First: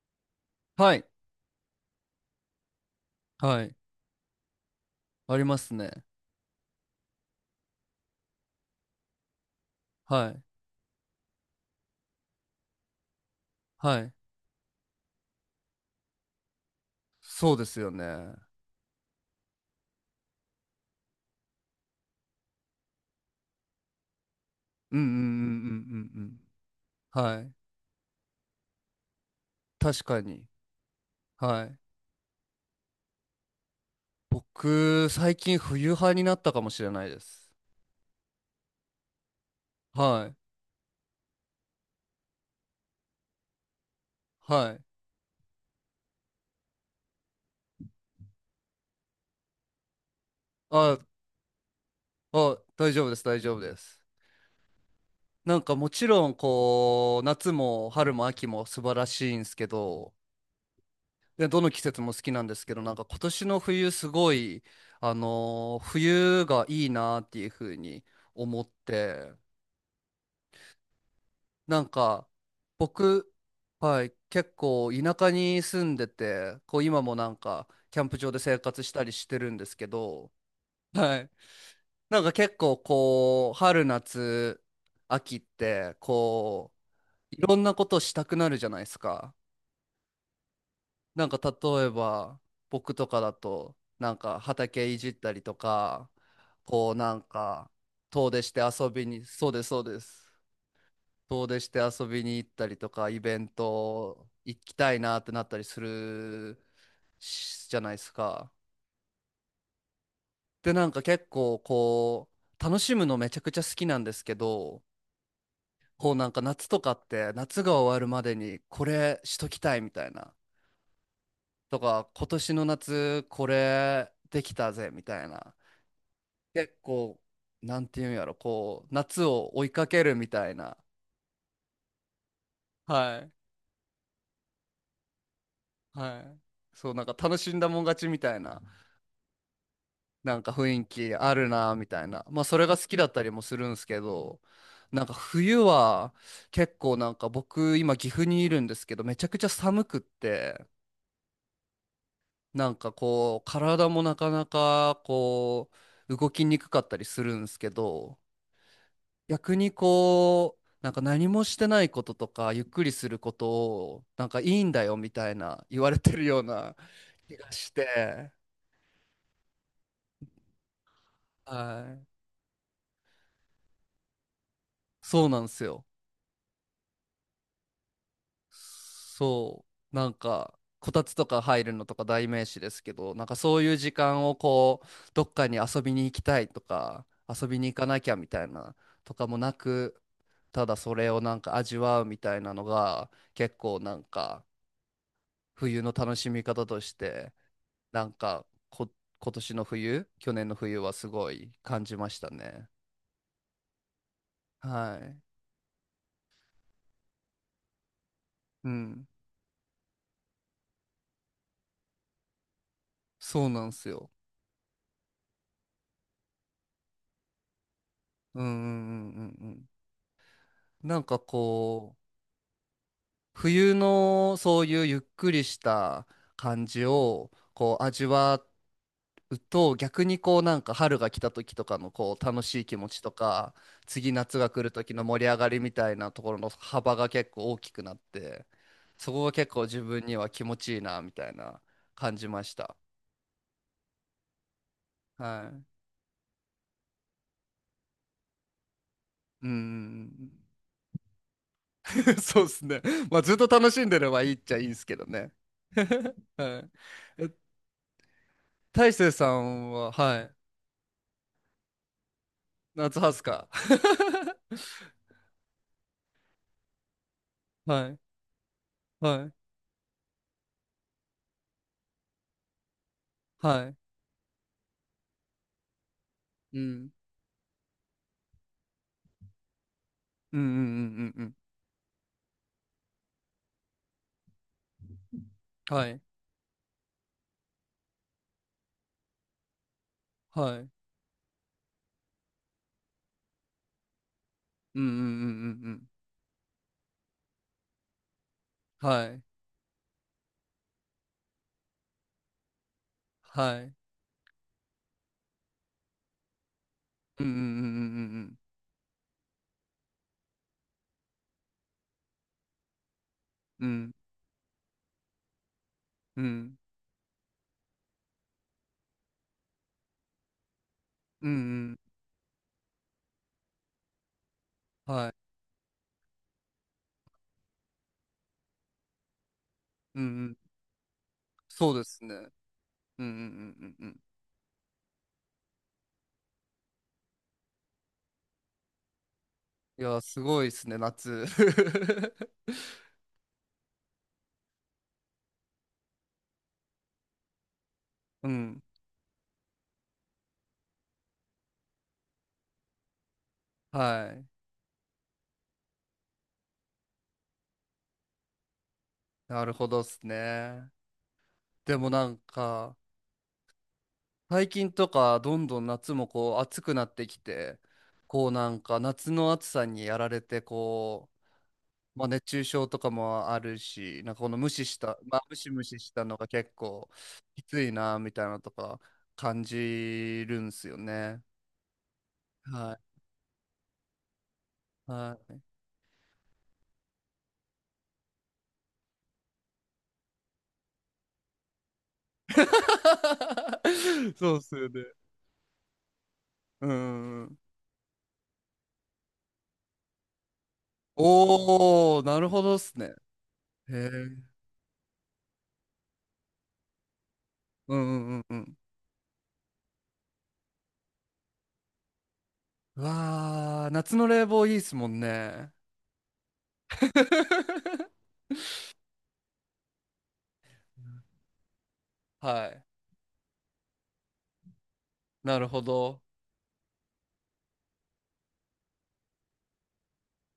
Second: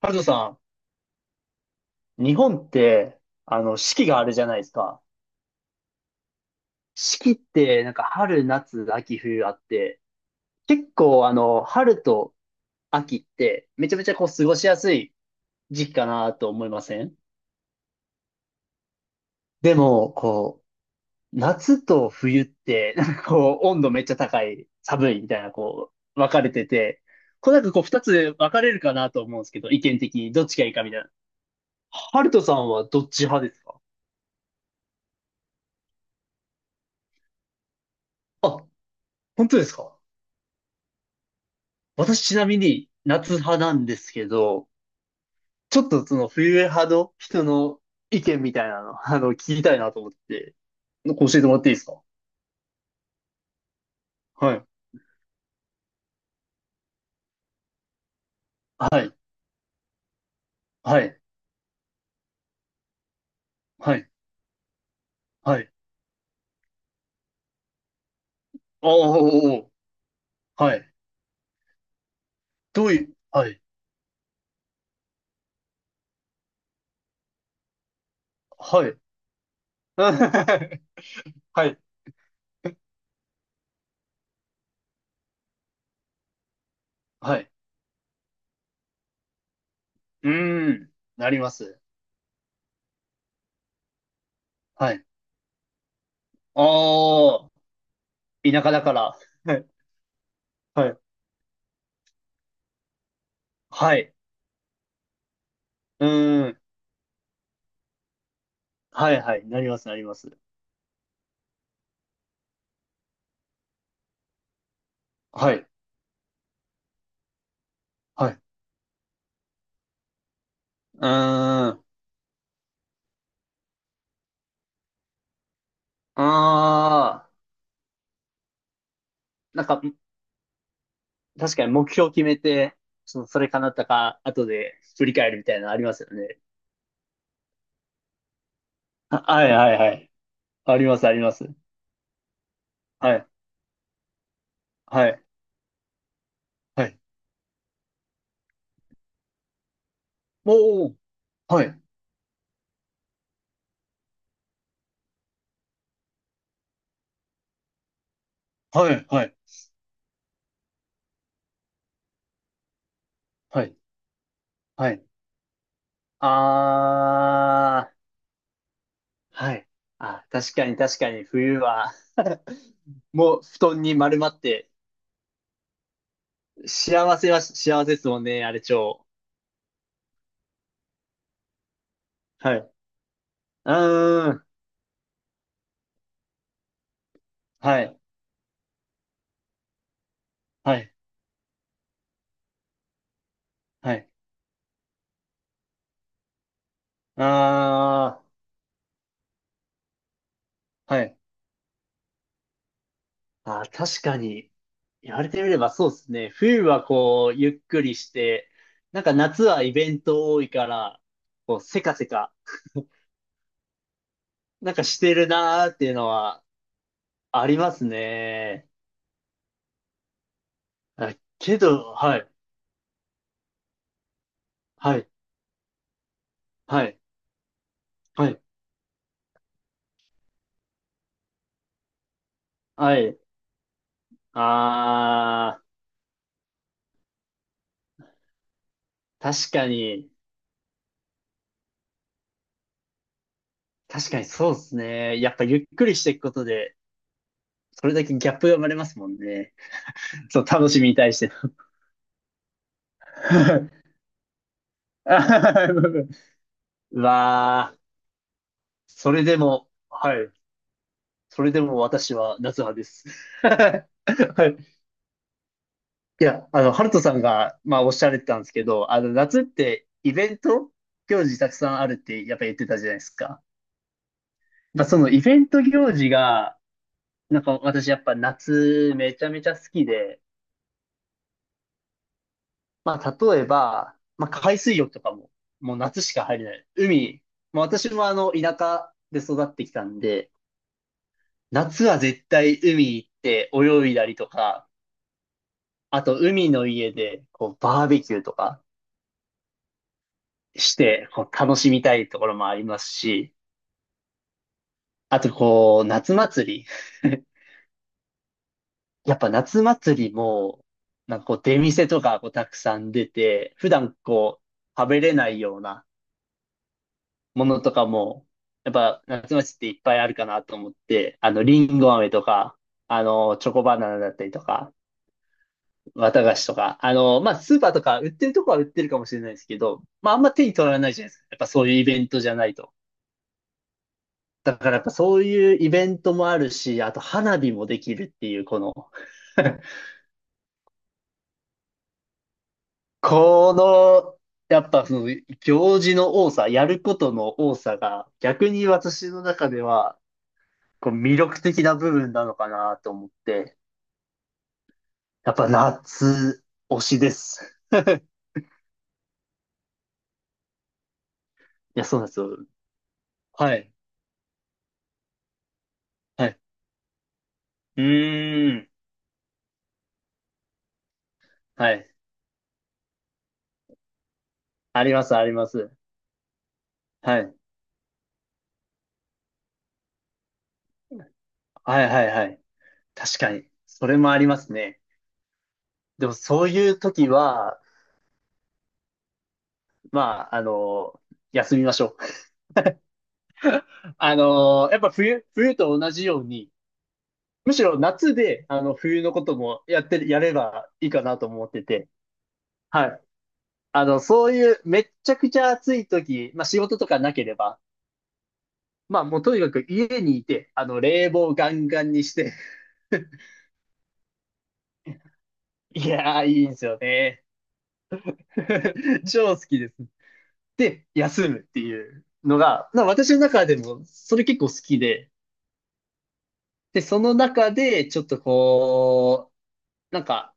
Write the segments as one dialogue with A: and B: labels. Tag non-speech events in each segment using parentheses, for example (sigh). A: ハルトさ
B: はい。
A: ん、日本って、
B: はい。
A: 四季があるじゃないですか。
B: ありますね。
A: 四季って、なんか春、夏、秋、冬あって、
B: はい。
A: 結構、春と秋って、めちゃ
B: は
A: めち
B: い。
A: ゃ過ごしやすい時期かなと思いません？
B: そうですよね。うん
A: でも、夏と冬って、なんか温度めっちゃ高い、
B: うんうん
A: 寒
B: う
A: いみたいな、
B: んうんう
A: 分
B: ん。
A: かれてて、
B: はい。
A: なんか二つ分かれるかなと思うんですけど、意見
B: 確
A: 的
B: か
A: にどっ
B: に。
A: ちがいいかみたいな。
B: はい。
A: ハルトさんはどっち派ですか？
B: 僕、最近冬派になったかもしれないです。
A: あ、本当ですか？
B: はい。
A: 私ちなみに夏派なんですけど、
B: はい。
A: ちょっとその冬派の人の意見みたいなの、(laughs) 聞きたいなと思って、
B: あ、
A: 教えてもらっていいですか？
B: あ、大丈夫です。大丈夫です。
A: はい。
B: なんかもちろん、こう、夏も春も秋も素
A: は
B: 晴ら
A: い。
B: しいんですけど、
A: はい。
B: で、どの季節も好きなんですけど、なんか今年の冬
A: は
B: す
A: い。
B: ごい、
A: はい。
B: 冬がいいなっていう風に思っ
A: お
B: て、
A: ーおーおー。はい。
B: なんか、
A: どういう、
B: 僕、
A: はい。
B: はい、結構田舎に住んでて、こう今もなんか、キャンプ場で生活
A: は
B: し
A: い。
B: たりしてるんですけど、
A: (laughs)
B: はい。
A: はい。
B: なんか結構こう、春夏、秋って、こう、
A: は
B: い
A: い。
B: ろんなことしたくなるじゃないですか。
A: うーん。
B: なん
A: な
B: か
A: ります。
B: 例えば、僕とかだと、なんか畑
A: は
B: い
A: い。
B: じったりとか、こうなん
A: ああ、
B: か、遠出して
A: 田舎だ
B: 遊
A: か
B: び
A: ら。
B: に、そう
A: は
B: で
A: い。
B: す、そうです。
A: はい。
B: 遠出して遊びに行ったりとか、イベン
A: はい。
B: ト行きたいなってなったりす
A: うー
B: る
A: ん。
B: しじゃないですか。
A: はいはい。なります、なります。
B: で、なんか結構こう、楽しむのめちゃくちゃ好きなんですけど、
A: はい。
B: こうなんか夏とかって夏が終わるま
A: はい。
B: で
A: う
B: にこれしときたいみたいな。
A: ーん。
B: と
A: あ
B: か、今年の夏これできたぜみたいな。結構、
A: あ。
B: なんていうんやろ、こう、夏を
A: な
B: 追
A: ん
B: い
A: か、
B: かけるみたいな。
A: 確かに目標を決めて、
B: はい。
A: それ叶ったか、後で振り返るみたいなのありますよ
B: はい。
A: ね。
B: そう、なんか楽しんだもん勝ちみたいな。
A: あはいはいはい。
B: なんか雰
A: あり
B: 囲
A: ます、あ
B: 気
A: りま
B: ある
A: す。
B: なみたいな。まあそれが好きだっ
A: は
B: た
A: い、
B: りもするんですけど、なん
A: は
B: か
A: い、
B: 冬は結
A: は
B: 構
A: い。
B: なんか僕今岐阜にいるんですけど、めちゃくちゃ寒くって、
A: おー、はい、
B: なんかこう体もなかなかこう動きにくかったりするんですけど、
A: はい、はい、
B: 逆にこう、なんか何もしてないこととかゆっくりすること
A: はい、
B: をなんかいいんだ
A: は
B: よ
A: い。
B: みたいな言われてる
A: あ
B: ような気がし
A: ー、
B: て、
A: はい。あ、確かに確かに冬は、
B: はい、
A: もう布団に丸まって、
B: そうなんですよ。
A: 幸せは幸せですもんね、あれ超。
B: そう、なんか、こたつとか入るのとか代名
A: は
B: 詞で
A: い。
B: すけど、なんかそう
A: う
B: いう時間
A: ー
B: を
A: ん、
B: こう、どっかに遊びに行きたいとか、遊びに行
A: は
B: か
A: い、
B: なきゃみたいなとかもなく、た
A: は
B: だ
A: い、
B: それをなんか味わうみたいなのが、結構
A: は
B: なん
A: い。
B: か、冬の楽しみ方として、なん
A: あ
B: かこ、今年の冬、去年の冬は
A: ー、は
B: す
A: い。
B: ごい感じましたね。
A: あー、確かに、
B: は
A: 言
B: い。
A: われてみればそうですね。冬はこう、ゆっくりして、
B: う
A: なん
B: ん。
A: か夏はイベント多いから、せかせか、
B: そうなんですよ。
A: なんかしてるなーっていうのはあります
B: うんう
A: ね。
B: んうんうんうん。なん
A: あ
B: か
A: けど、
B: こう、
A: はい、
B: 冬のそういうゆ
A: は
B: っ
A: い、
B: くりした感じ
A: はい、
B: をこう味
A: は
B: わ
A: い、
B: うと逆にこうなんか春が来た時とかのこう楽しい気持
A: は
B: ちと
A: い。
B: か次夏が来る時の盛り上がり
A: あ
B: みたいなところの幅が結構大きくなってそこが
A: ー、確
B: 結構
A: か
B: 自分
A: に、
B: には気持ちいいなみたいな感じました。
A: 確かにそうですね。やっぱ
B: は
A: ゆ
B: い。
A: っくりしていくことで、それだけギャップが生まれますもん
B: う
A: ね。
B: ん。
A: そう、楽しみに対しての。
B: (laughs) そうですね。まあずっと楽しんでればいいっちゃいいんですけどね。
A: (laughs)
B: (laughs) はい。
A: う
B: え
A: わー。
B: 大成
A: それ
B: さ
A: でも、
B: んは、
A: は
B: は
A: い。
B: い。
A: それでも私は夏派で
B: 夏
A: す。
B: ハス
A: (laughs)
B: か。
A: は
B: (laughs)
A: い。いや、ハルトさんが、まあ、
B: は
A: おっ
B: い、
A: しゃられてたんですけど、
B: はい、
A: 夏ってイベント行事たくさんあるって、やっぱ言ってたじゃないですか。
B: はい。
A: まあ、そのイベント行事が、
B: うん。
A: なんか私やっぱ夏めちゃめちゃ好きで、
B: うんうんうんうんうん。
A: まあ、例えば、まあ、海水浴とかも、もう
B: はい、
A: 夏しか入れない。海、まあ、私も田舎で育ってきたんで、
B: はい。
A: 夏は絶対海行って泳いだりとか、
B: うんうんうんうんうん。
A: あと、海の家で、バーベキューとか
B: はい、
A: して、楽しみたいところもありますし、
B: はい。
A: あと、夏祭り。
B: うん
A: (laughs)
B: うんうん
A: やっぱ夏祭りも、なんか出店とか、たくさん出て、
B: うん
A: 普
B: うんうん。
A: 段食べれないような
B: うん、うん、
A: ものとかも、やっぱ夏祭りっていっぱいあるかなと思って、
B: う
A: り
B: ん
A: ん
B: う
A: ご飴とか、チョコバナナだったりとか、
B: ん、はい。
A: 綿菓子とか、まあ、スーパーとか売ってるとこは売ってるかもしれないですけど、
B: うんう
A: まあ、あんま
B: ん。
A: 手に取らないじゃないですか。やっぱそう
B: そ
A: いう
B: うで
A: イベ
B: す
A: ン
B: ね。う
A: ト
B: んうん
A: じゃないと。
B: うんうんうん。
A: だからやっぱそういうイベントもあるし、あと花火もできるっていう、(laughs)
B: いや、すごいですね、夏。(laughs)
A: この、やっぱその行事の多さ、やることの多さが
B: う
A: 逆
B: ん。
A: に私の中では魅力的な部分なのかなと思って、
B: はい。
A: やっぱ夏推しです。
B: なるほどっすね。で
A: いや、
B: も
A: そうなん
B: な
A: で
B: ん
A: すよ。
B: か、
A: はい。
B: 最近とかどんどん夏も
A: は
B: こう
A: い。
B: 暑くなってきて
A: う
B: こうな
A: ー
B: ん
A: ん。
B: か夏の暑さにやられてこ
A: はい。
B: う、まあ、熱中症とかもあるしなんかこの無視し
A: あり
B: た、
A: ます、
B: まあ、
A: あり
B: ム
A: ま
B: シム
A: す。
B: シしたのが結構
A: はい。
B: きついなみたいなのとか感じるんすよね。
A: はい、はい、はい。
B: は
A: 確かに。それもありますね。
B: いはい
A: でもそういう時は、まあ、休みましょう。(laughs)
B: (laughs) そうっすよ
A: やっ
B: ね。
A: ぱ冬と同じように、
B: うんん。
A: むしろ夏で、冬のこともやってる、やればいいかなと思ってて、
B: おー、なるほどっすね。
A: はい。
B: へえ。
A: そういうめっちゃくちゃ暑い時、まあ仕事とかなければ、
B: うんうんうんうん。
A: まあもうとにかく家にいて、冷房ガンガンにして、
B: う
A: (laughs)
B: わー、夏の冷房いいっすもんね。
A: いやー、いいんですよね。
B: (laughs)
A: (laughs) 超好きです。で、休むっていうの
B: はい。
A: が、まあ私の中でもそれ結構好きで、
B: なるほど。
A: で、その中でちょっとなんか、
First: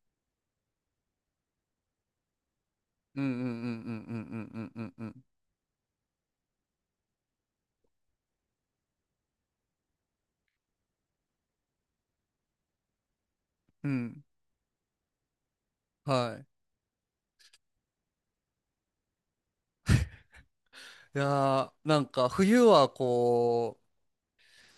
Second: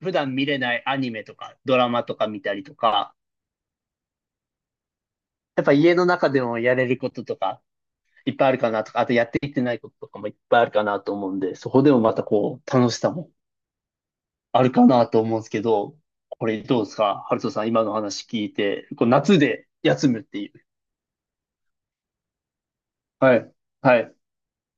A: 普段見れないアニメとか、ドラマとか見たりとか、
B: うんうんうんうんうんうんうんうんうん。
A: やっぱ家の中でもやれることとか、いっぱいあるかなとか、あとやっていってないこととかもいっぱいあるかなと思うんで、そこでもまた楽しさも
B: うん
A: あるかなと思うんですけど、
B: はい。
A: これどうですかハルトさん、今の話聞いて、夏で休むっていう。
B: いやー、なんか冬は
A: はい、
B: こ
A: は
B: う、
A: い、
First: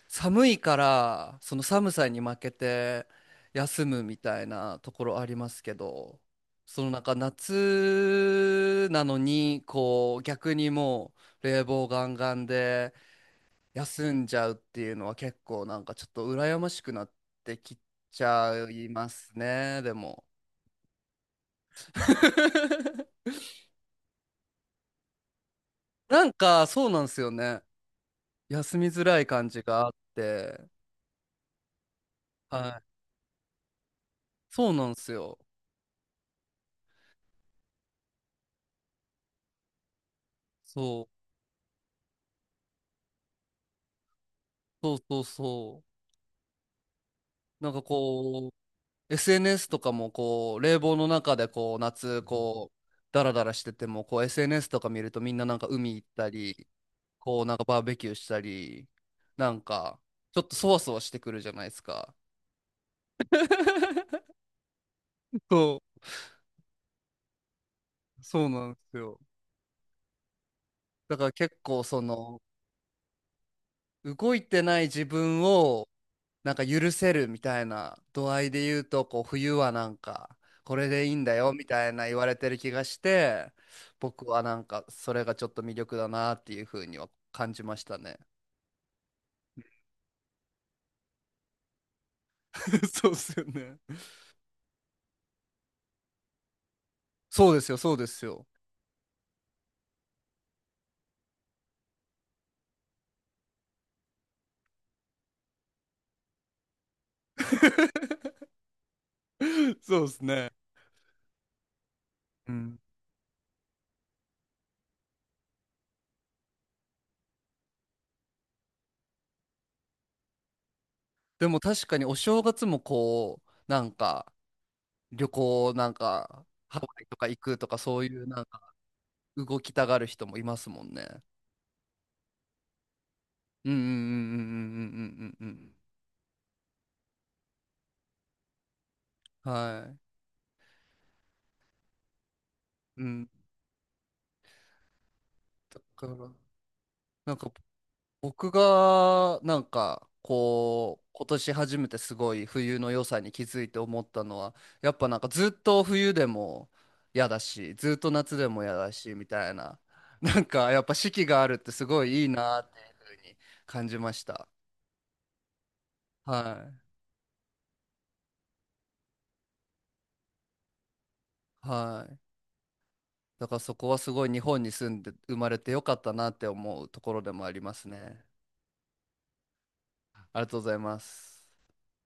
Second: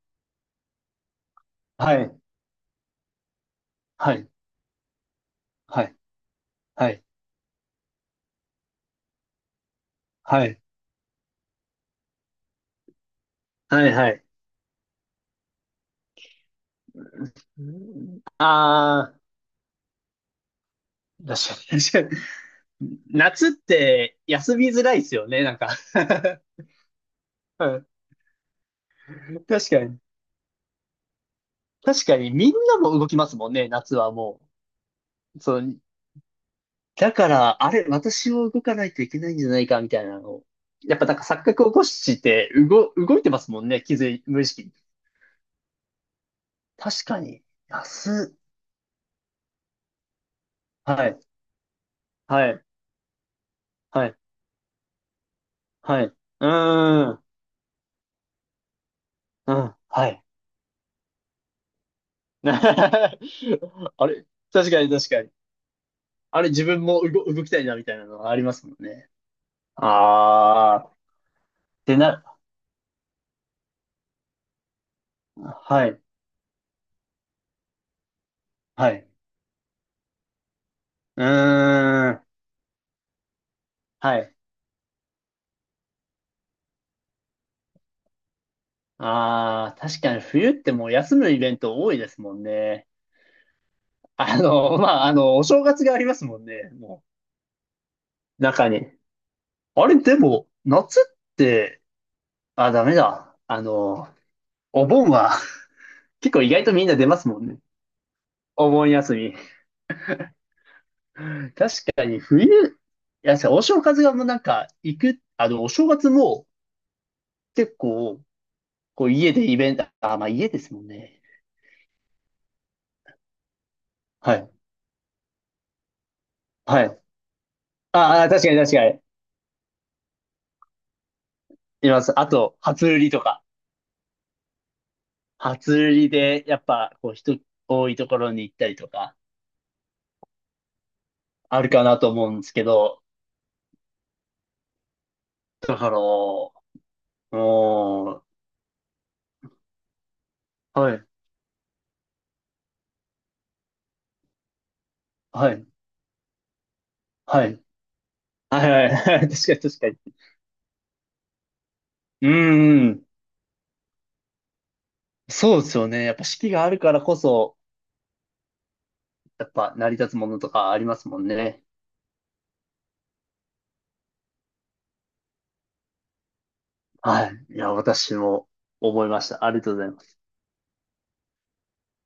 B: 寒いから、その寒
A: は
B: さ
A: い、
B: に負けて休む
A: は
B: み
A: い、
B: たいなところありますけ
A: はい、
B: ど、そ
A: は
B: のなん
A: い、
B: か夏なのに、こう、
A: は
B: 逆
A: い、
B: にもう冷房ガンガンで
A: はい、は
B: 休
A: い。
B: んじゃうっていうのは結構なんかちょっと羨ましくなってきちゃいま
A: あ
B: すね、でも。
A: ー、確かに、確かに。
B: (laughs)
A: 夏って休みづらいですよね、なんか。
B: なん
A: (laughs)
B: か、そうなんですよね。休みづらい感じ
A: 確か
B: があっ
A: に。
B: て。
A: 確かに、みん
B: は
A: な
B: い。
A: も動きますもんね、夏はも
B: そうなんですよ。
A: う。そう、だから、あれ、私も動かないといけないんじゃないか、みたいなのを。やっ
B: そ
A: ぱなん
B: う。
A: か錯覚を起こして、動いてますもんね、気づい、無意識に。
B: そうそうそ
A: 確かに、
B: う。なんか
A: 安っ。
B: こう、SNS とかもこう、冷
A: は
B: 房の
A: い、
B: 中でこう、夏、
A: はい、
B: こう、ダラダラしてても、
A: はい、
B: こう、SNS とか見るとみんななんか海
A: は
B: 行
A: い。
B: っ
A: う
B: たり、
A: ーん、
B: こう、なんかバーベキューしたり、な
A: う
B: ん
A: ん、
B: か、
A: はい。
B: ちょっとそわそわしてくるじゃないですか。
A: (laughs) あれ、
B: (laughs)
A: 確かに確かに。
B: そ
A: あれ、自分も動きたいな、みたいなの
B: う、
A: はあり
B: そう
A: ます
B: なん
A: も
B: で
A: ん
B: す
A: ね。
B: よ。
A: あー、っ
B: だから結構
A: て
B: そ
A: な、
B: の動いてない自分
A: は
B: を
A: い、
B: なんか許せるみたいな度合いで言う
A: は
B: と、
A: い。
B: こう冬はなんかこれでいい
A: う
B: ん
A: ー
B: だよみたいな言
A: ん、
B: われてる気がして、
A: は
B: 僕
A: い。
B: はなんかそれがちょっと魅力だなっていうふうには感じましたね。
A: ああ、確かに冬ってもう休むイベント多いですもんね。
B: (laughs) そうですよね。
A: (laughs) まあ、お正月がありますもんね、も
B: そうですよ、そうです
A: う、
B: よ。
A: 中に。あれ、でも、夏って、あ、ダメだ。お盆は (laughs) 結構意外とみんな出ますもんね。
B: (laughs)
A: お盆休み。
B: そうですね。
A: 確かに冬、い
B: うん。
A: や、お正月がもうなんか、お正月も結構、こう家でイベント、あ、まあ家ですもんね。
B: でも確かにお正月もこう、なんか
A: はい。
B: 旅行なんかハ
A: は
B: ワ
A: い。
B: イとか行くとかそう
A: あ
B: いう
A: あ、
B: な
A: 確
B: ん
A: かに確
B: か
A: かに。
B: 動きたがる人もいますもんね。
A: います。あと、初売りとか。
B: うんうんうんうんうんうんうんうん
A: 初売りで、やっぱ、人多いところに行ったりとか、
B: うん。はい。
A: あるかなと思うんですけど、
B: うん、
A: だ
B: だ
A: から、
B: から、
A: う
B: なんか
A: ー
B: 僕が、なんか
A: は
B: こ
A: い、
B: う、今年初めてすごい冬の良さに気づいて思ったのは、やっぱなんかずっ
A: はい、
B: と冬でも嫌だ
A: はい、
B: し、ずっと夏でも
A: はい、
B: 嫌
A: は
B: だ
A: い、
B: し、
A: は
B: み
A: い (laughs) 確
B: たい
A: かに
B: な、
A: 確かに。
B: (laughs) なんかやっぱ四季があるってすごいい
A: う
B: いなってい
A: んう
B: う
A: ん、
B: ふうに感じました。
A: そうですよね。やっぱ四季があ
B: は
A: るからこそ、やっぱ成り立つものとかありますもんね。
B: い。はい。だからそこはすごい日本に住んで生まれてよかったなって思うところ
A: は
B: で
A: い。
B: もあ
A: い
B: り
A: や、
B: ます
A: 私
B: ね。
A: も思いました。ありがとうございます。
B: ありがとうございます。